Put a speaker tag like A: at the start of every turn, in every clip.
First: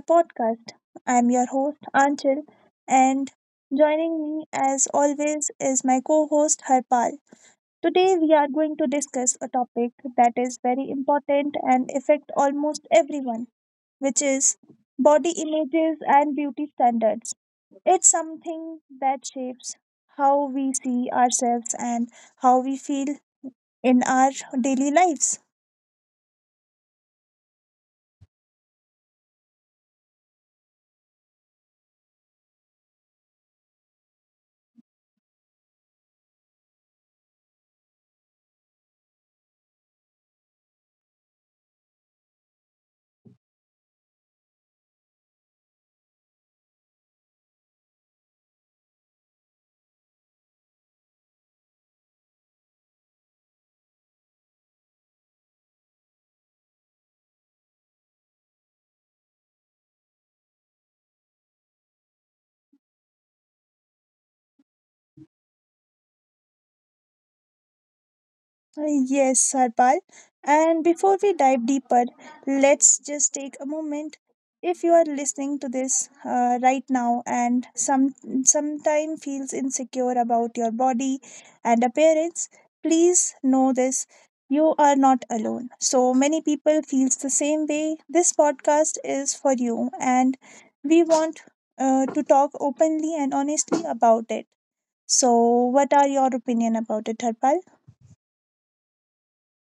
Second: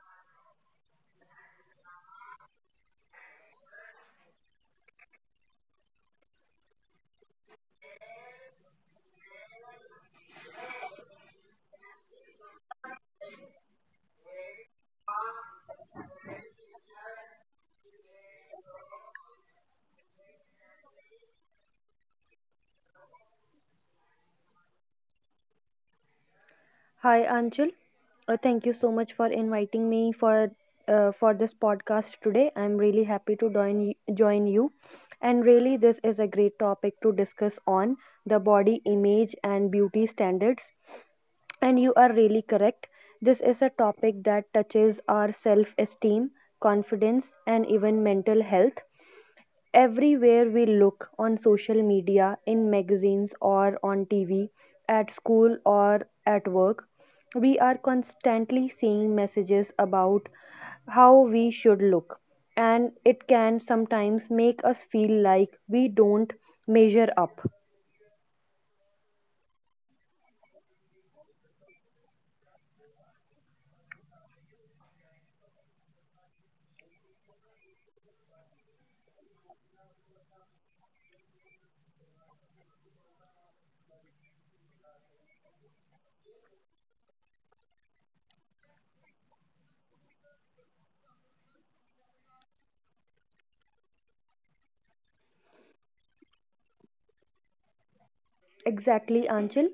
A: podcast. I'm your host, Anchal, and joining me, as always, is my co host, Harpal. Today, we are going to discuss a topic that is very important and affect almost everyone, which is body images and beauty standards. It's something that shapes how we see ourselves and how we feel in our daily lives.
B: Hi, Anchal. Thank you so much for inviting me for this podcast today. I'm really happy to join you, and really this is a great topic to discuss on the body image and beauty standards. And you are really correct. This is a topic that touches our self esteem, confidence, and even mental health. Everywhere we look on social media, in magazines or on TV, at school or at work, we are constantly seeing messages about how we should look. And it can sometimes make us feel like we don't measure up.
A: Uh, Yes, Harpal. And before we dive deeper, let's just take a moment. If you are listening to this right now and sometime feels insecure about your body and appearance, please know this: you are not alone. So many people feels the same way. This podcast is for you, and we want to talk openly and honestly about it. So, what are your opinion about it, Harpal?
B: Exactly, Anchal.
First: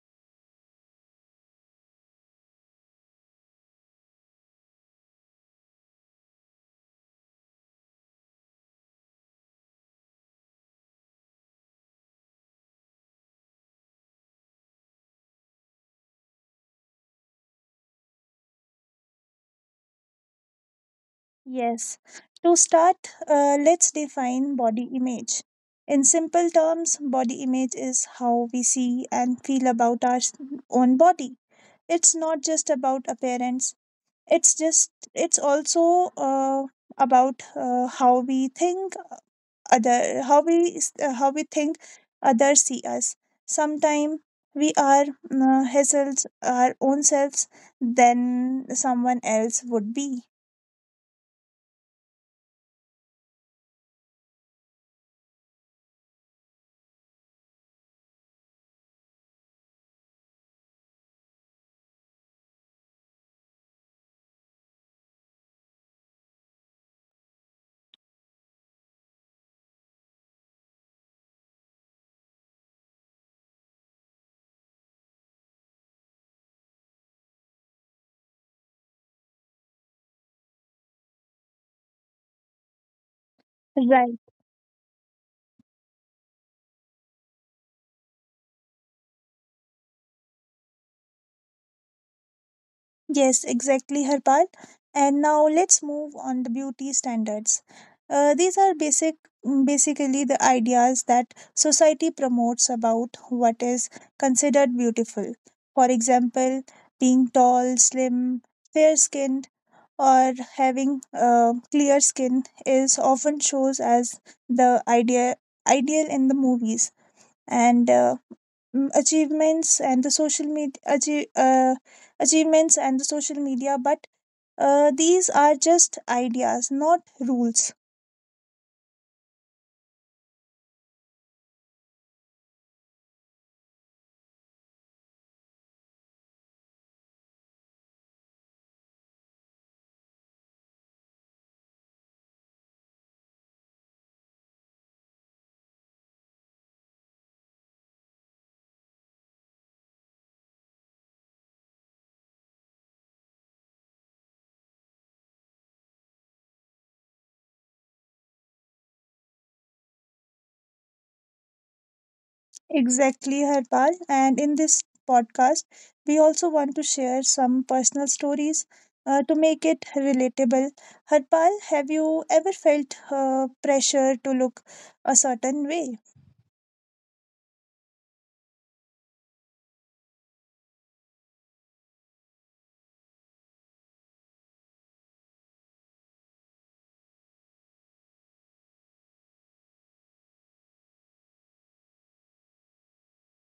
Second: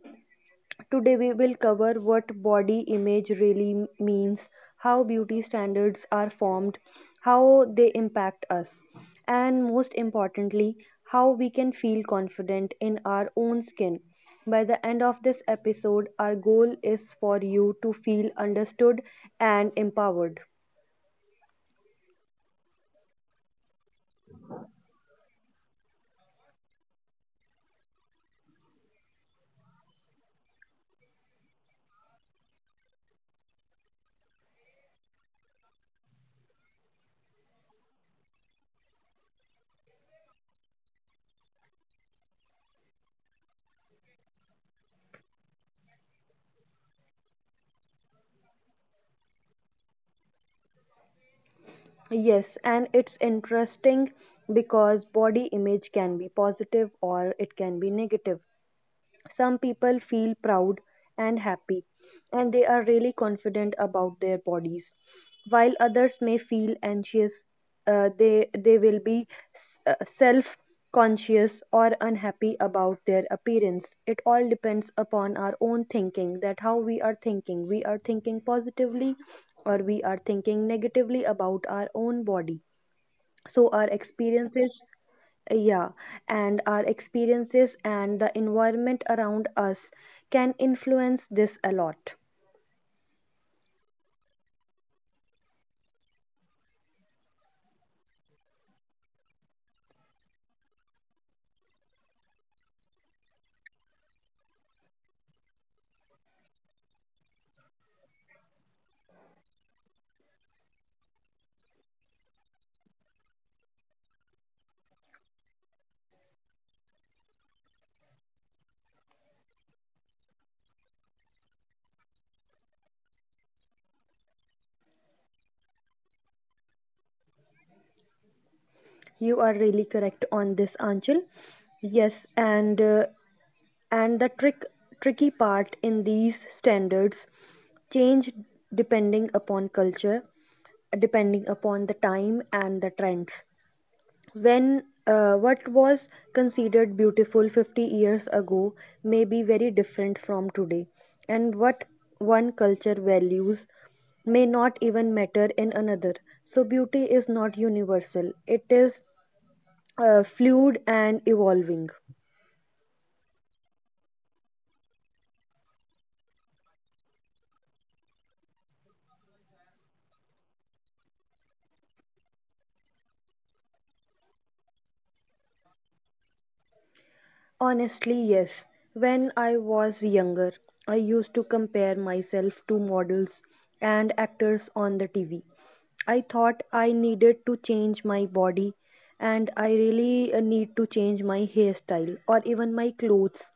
B: Today we will cover what body image really means, how beauty standards are formed, how they impact us, and most importantly, how we can feel confident in our own skin. By the end of this episode, our goal is for you to feel understood and empowered.
A: Yes. To start, let's define body image. In simple terms, body image is how we see and feel about own body. It's not just about appearance. It's also about how we think other how we s- how we think others see us. Sometimes we are ourselves, our own selves than someone else would be.
B: Yes, and it's interesting because body image can be positive or it can be negative. Some people feel proud and happy, and they are really confident about their bodies. While others may feel anxious, they will be self conscious or unhappy about their appearance. It all depends upon our own thinking that how we are thinking. We are thinking positively or we are thinking negatively about our own body, so our
A: Right.
B: experiences, yeah, and our experiences and the environment around us can influence this a lot.
A: Yes, exactly, Harpal. And now let's move on the beauty standards. These are basically the ideas that society promotes about what is considered beautiful. For example, being tall, slim, fair skinned, or having clear skin is often shows as the ideal in the movies. And mm, achievements and the social media achie- achievements and the social media, but these are just ideas, not rules.
B: You are really correct on this, Anchal. Yes, and the tricky part in these standards change depending upon culture, depending upon the time and the trends. When what was considered beautiful 50 years ago may be very different from today, and what one culture values may not even matter in another. So beauty is not universal. It is fluid and evolving.
A: Exactly, Harpal, and in this podcast we also want to share some personal stories to make it relatable. Harpal, have you ever felt pressure to look a certain way?
B: Honestly, yes. When I was younger, I used to compare myself to models and actors on the TV. I thought I needed to change my body, and I really need to change my hairstyle or even my clothes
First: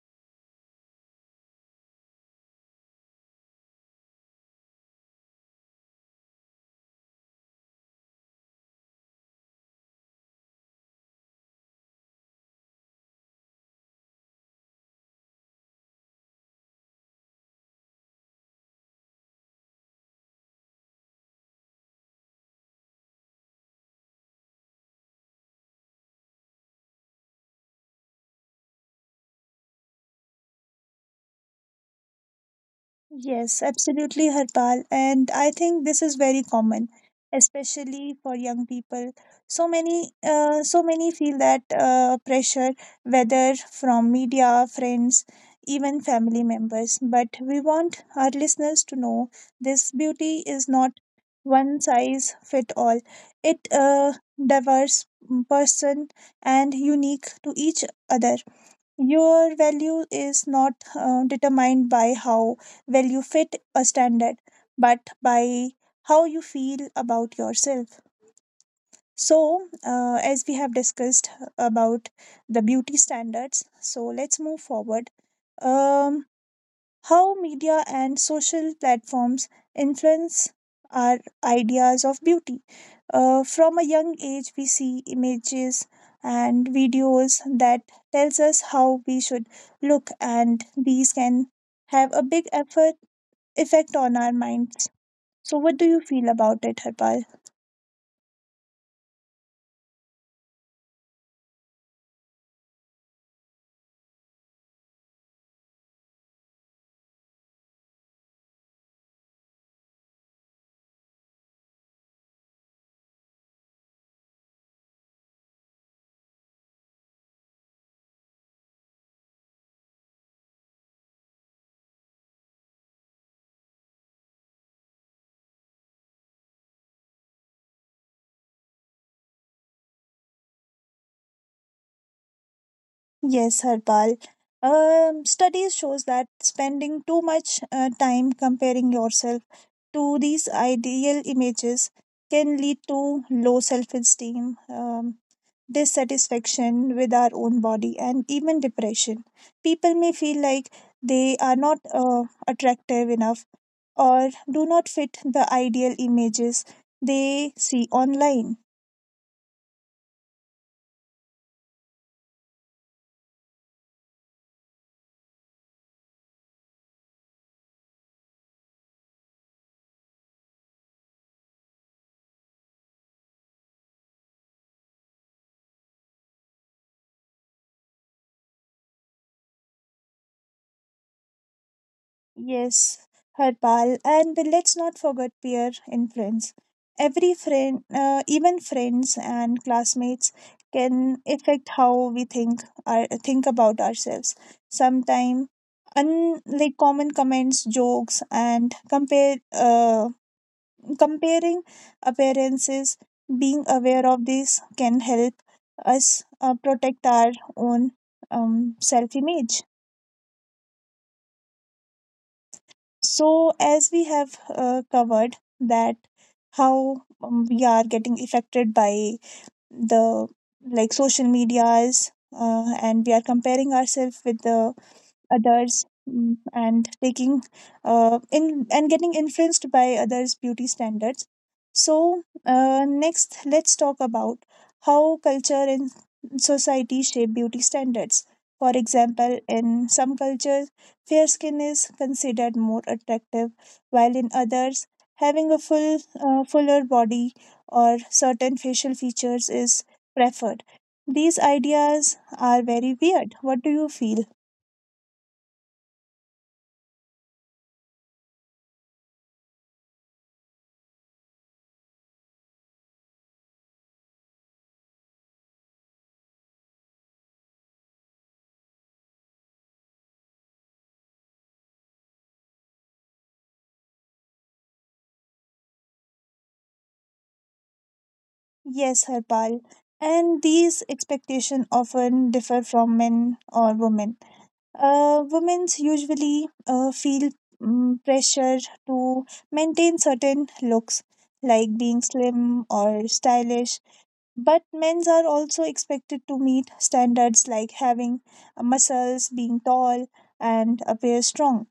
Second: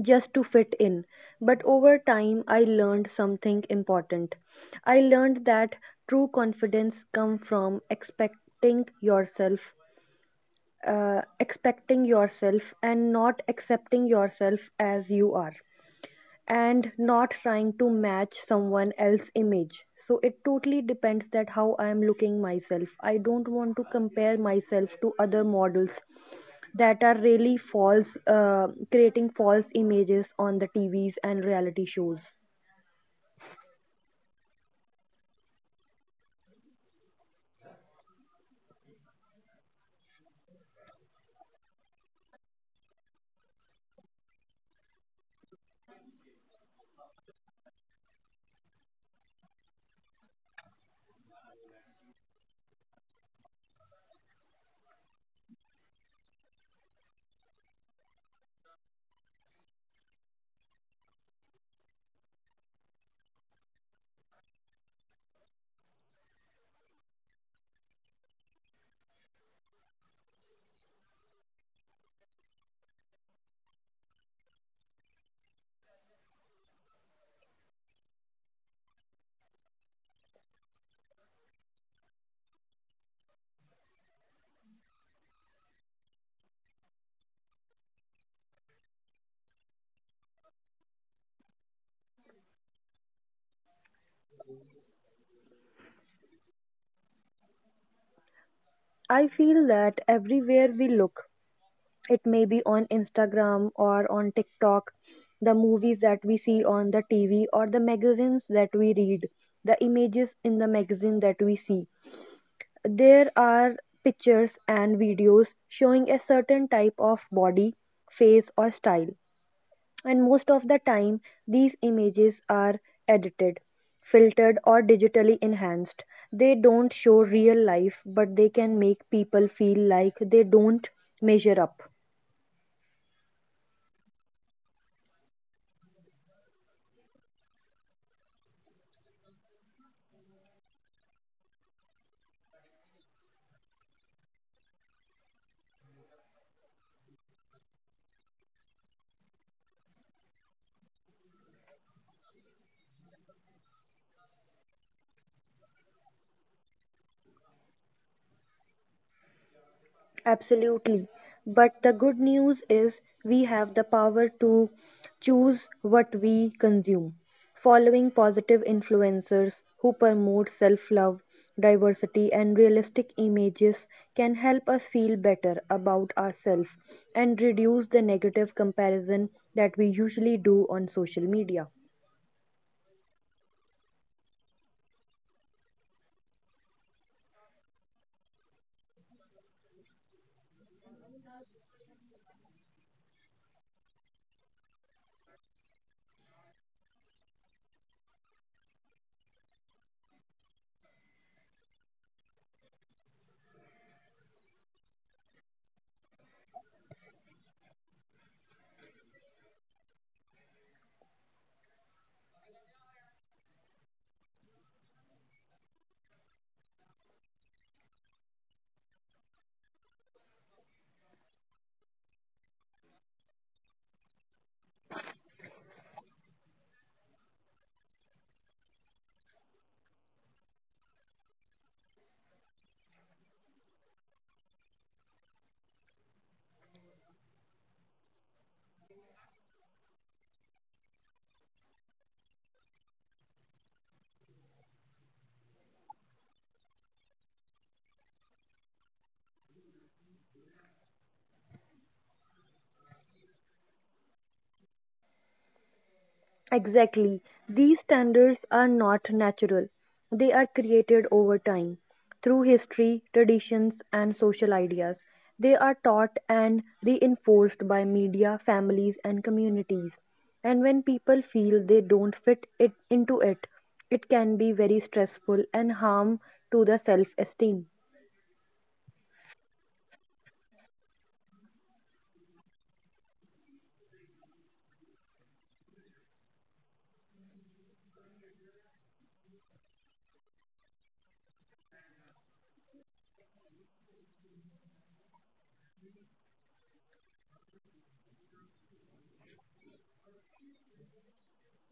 B: just to fit in. But over time, I learned something important. I learned that true confidence comes from expecting yourself and not accepting yourself as you are, and not trying to match someone else's image. So it totally depends that how I am looking myself. I don't want to compare myself to other models that are really false, creating false images on the TVs and reality shows.
A: Yes, absolutely, Harpal. And I think this is very common, especially for young people. So many feel that pressure, whether from media, friends, even family members. But we want our listeners to know this beauty is not one size fit all. It diverse person and unique to each other. Your value is not determined by how well you fit a standard, but by how you feel about yourself. So, as we have discussed about the beauty standards, so let's move forward. Um, how media and social platforms influence our ideas of beauty. From a young age, we see images and videos that tells us how we should look, and these can have a big effort effect on our minds. So, what do you feel about it, Harpal?
B: I feel that everywhere we look, it may be on Instagram or on TikTok, the movies that we see on the TV or the magazines that we read, the images in the magazine that we see. There are pictures and videos showing a certain type of body, face, or style, and most of the time, these images are edited, filtered or digitally enhanced. They don't show real life, but they can make people feel like they don't measure up.
A: Yes, Harpal. Studies shows that spending too much time comparing yourself to these ideal images can lead to low self-esteem, dissatisfaction with our own body, and even depression. People may feel like they are not attractive enough or do not fit the ideal images they see online.
B: Absolutely. But the good news is we have the power to choose what we consume. Following positive influencers who promote self love, diversity, and realistic images can help us feel better about ourselves and reduce the negative comparison that we usually do on social media.
A: Yes, Harpal, and let's not forget peer influence. Even friends and classmates can affect how we think about ourselves. Sometimes, like common comments, jokes, and compare comparing appearances. Being aware of this can help us protect our own self image. So as we have covered that how we are getting affected by the like social medias, and we are comparing ourselves with the others, and taking in and getting influenced by others beauty standards, so next let's talk about how culture and society shape beauty standards. For example, in some cultures fair skin is considered more attractive, while in others having a fuller body or certain facial features is preferred. These ideas are very weird. What do you feel?
B: Exactly. These standards are not natural. They are created over time through history, traditions, and social ideas. They are taught and reinforced by media, families, and communities. And when people feel they don't fit it into it, it can be very stressful and harm to their self-esteem.
A: Yes, Harpal. And these expectations often differ from men or women. Women usually feel pressure to maintain certain looks, like being slim or stylish. But men are also expected to meet standards like having muscles, being tall, and appear strong.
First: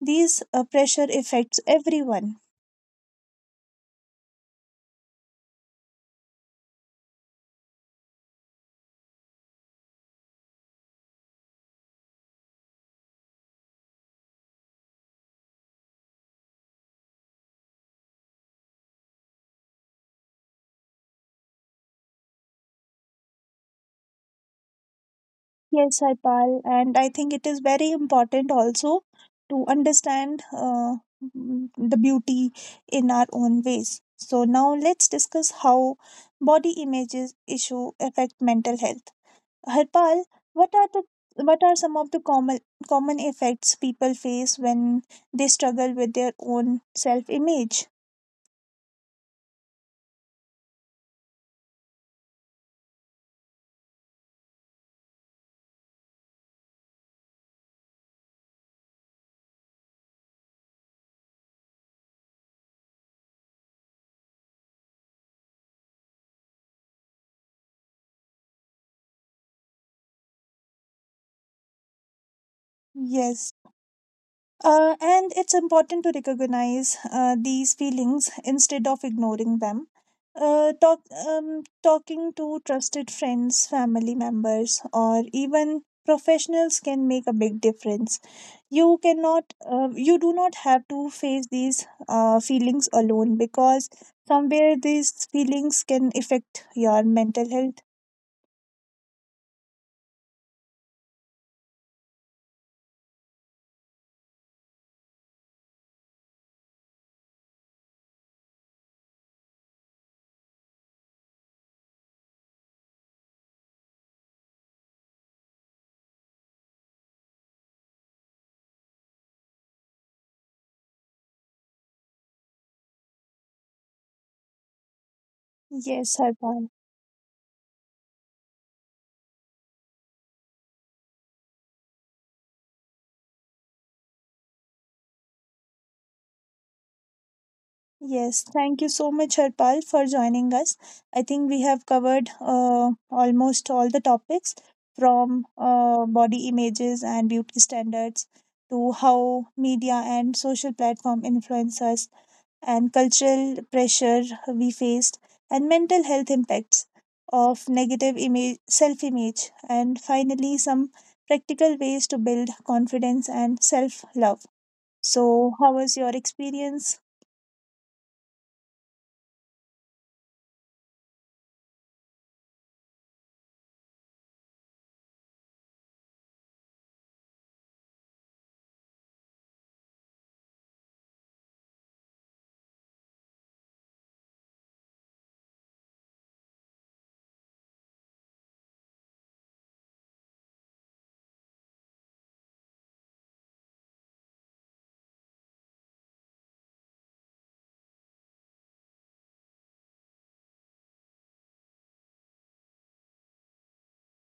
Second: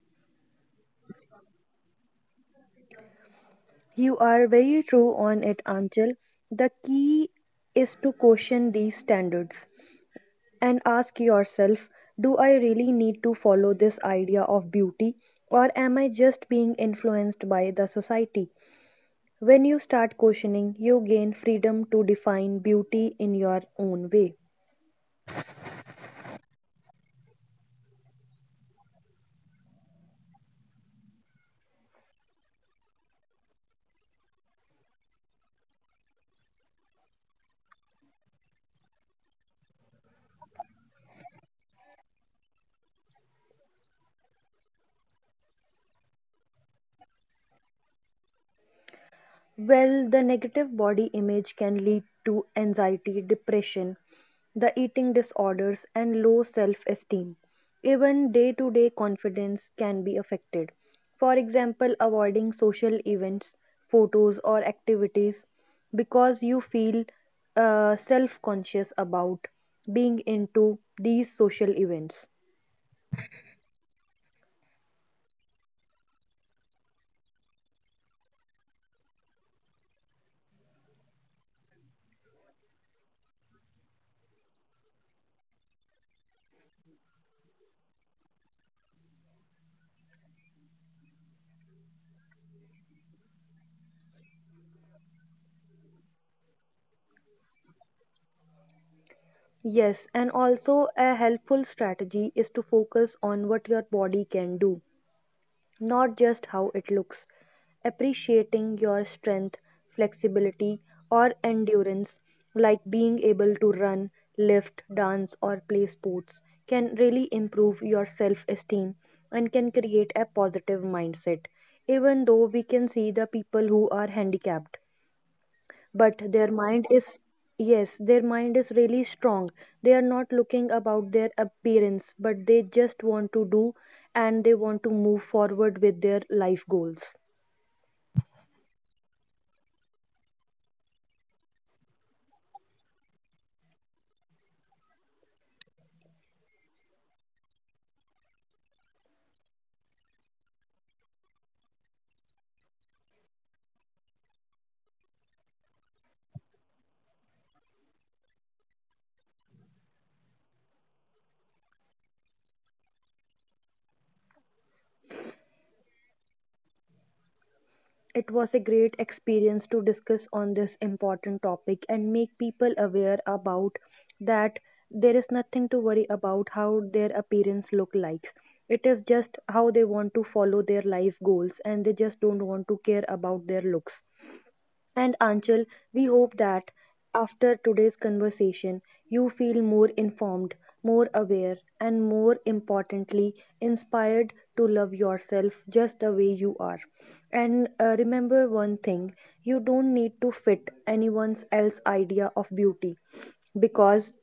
A: These pressure affects everyone.
B: You are very true on it, Anchal. The key is to question these standards and ask yourself, do I really need to follow this idea of beauty, or am I just being influenced by the society? When you start questioning, you gain freedom to define beauty in your own way.
A: Yes, Harpal, and I think it is very important also to understand the beauty in our own ways. So now let's discuss how body images issue affect mental health. Harpal, what are the what are some of the common effects people face when they struggle with their own self image?
B: Well, the negative body image can lead to anxiety, depression, the eating disorders, and low self esteem. Even day to day confidence can be affected. For example, avoiding social events, photos, or activities because you feel self conscious about being into these social events.
A: Yes. And it's important to recognize these feelings instead of ignoring them. Uh, talk, talking to trusted friends, family members, or even professionals can make a big difference. You do not have to face these feelings alone, because somewhere these feelings can affect your mental health.
B: Yes, and also a helpful strategy is to focus on what your body can do, not just how it looks. Appreciating your strength, flexibility, or endurance, like being able to run, lift, dance, or play sports, can really improve your self esteem and can create a positive mindset. Even though we can see the people who are handicapped,
A: Yes,
B: but their
A: Harpan.
B: mind is yes, their mind is really strong. They are not looking about their appearance, but they just want to do, and they want to move forward with their life goals.
A: Yes, thank you so much, Harpal, for joining us. I think we have covered almost all the topics, from body images and beauty standards to how media and social platform influence us and cultural pressure we faced and mental health impacts of negative image, self-image, and finally some practical ways to build confidence and self-love. So, how was your experience?
B: It was a great experience to discuss on this important topic and make people aware about that there is nothing to worry about how their appearance look likes. It is just how they want to follow their life goals, and they just don't want to care about their looks. And Anchal, we hope that after today's conversation, you feel more informed, more aware, and more importantly, inspired to love yourself just the way you are. And remember one thing, you don't need to fit anyone's else idea of beauty because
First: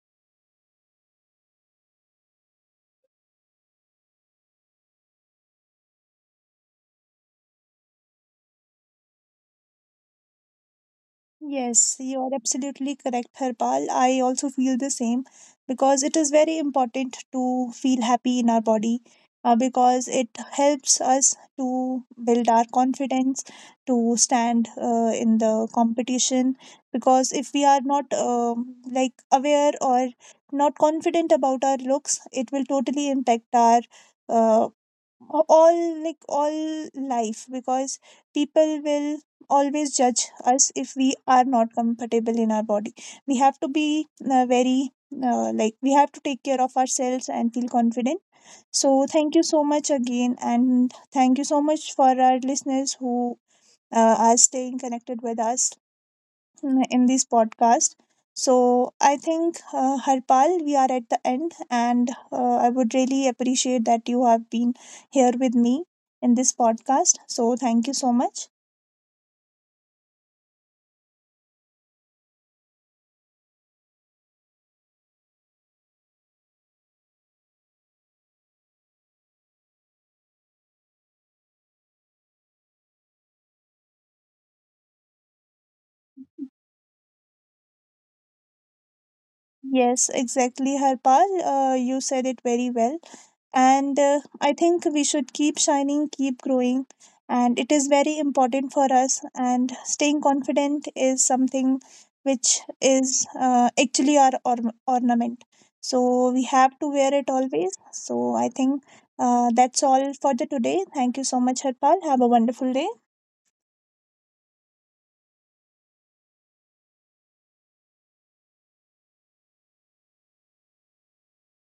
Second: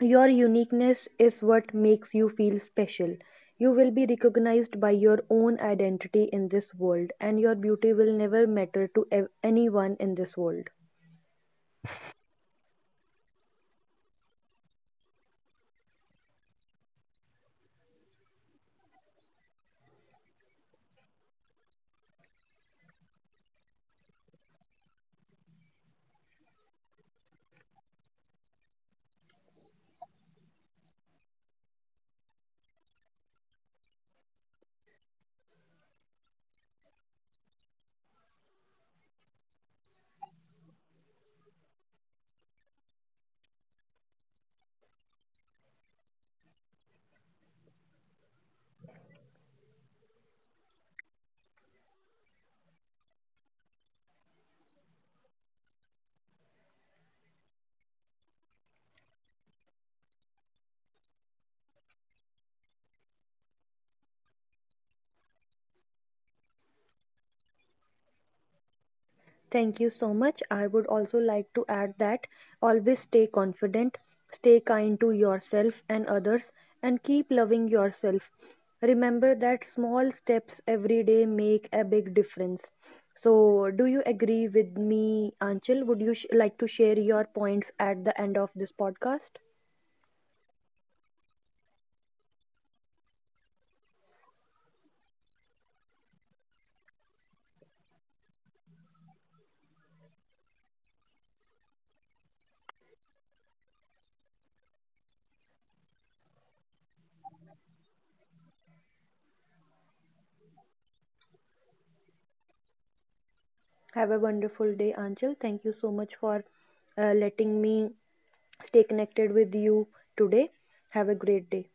B: your uniqueness is what makes you feel special. You will be recognized by your own identity in this world, and your beauty will never matter to anyone in this world.
A: Yes, you are absolutely correct, Harpal. I also feel the same because it is very important to feel happy in our body, because it helps us to build our confidence, to stand in the competition. Because if we are not like aware or not confident about our looks, it will totally impact our uh, all all life, because people will always judge us. If we are not comfortable in our body, we have to be very like, we have to take care of ourselves and feel confident. So thank you so much again, and thank you so much for our listeners who are staying connected with us in this podcast. So I think, Harpal, we are at the end, and I would really appreciate that you have been here with me in this podcast. So thank you so much.
B: Thank you so much. I would also like to add that always stay confident, stay kind to yourself and others, and keep loving yourself. Remember that small steps every day make a big difference. So, do you agree with me, Anchal? Would you like to share your points at the end of this podcast?
A: Yes, exactly, Harpal. You said it very well. And I think we should keep shining, keep growing. And it is very important for us. And staying confident is something which is actually our ornament. So we have to wear it always. So I think that's all for the today. Thank you so much, Harpal. Have a wonderful day.
B: Have a wonderful day, Anchal. Thank you so much for letting me stay connected with you today. Have a great day.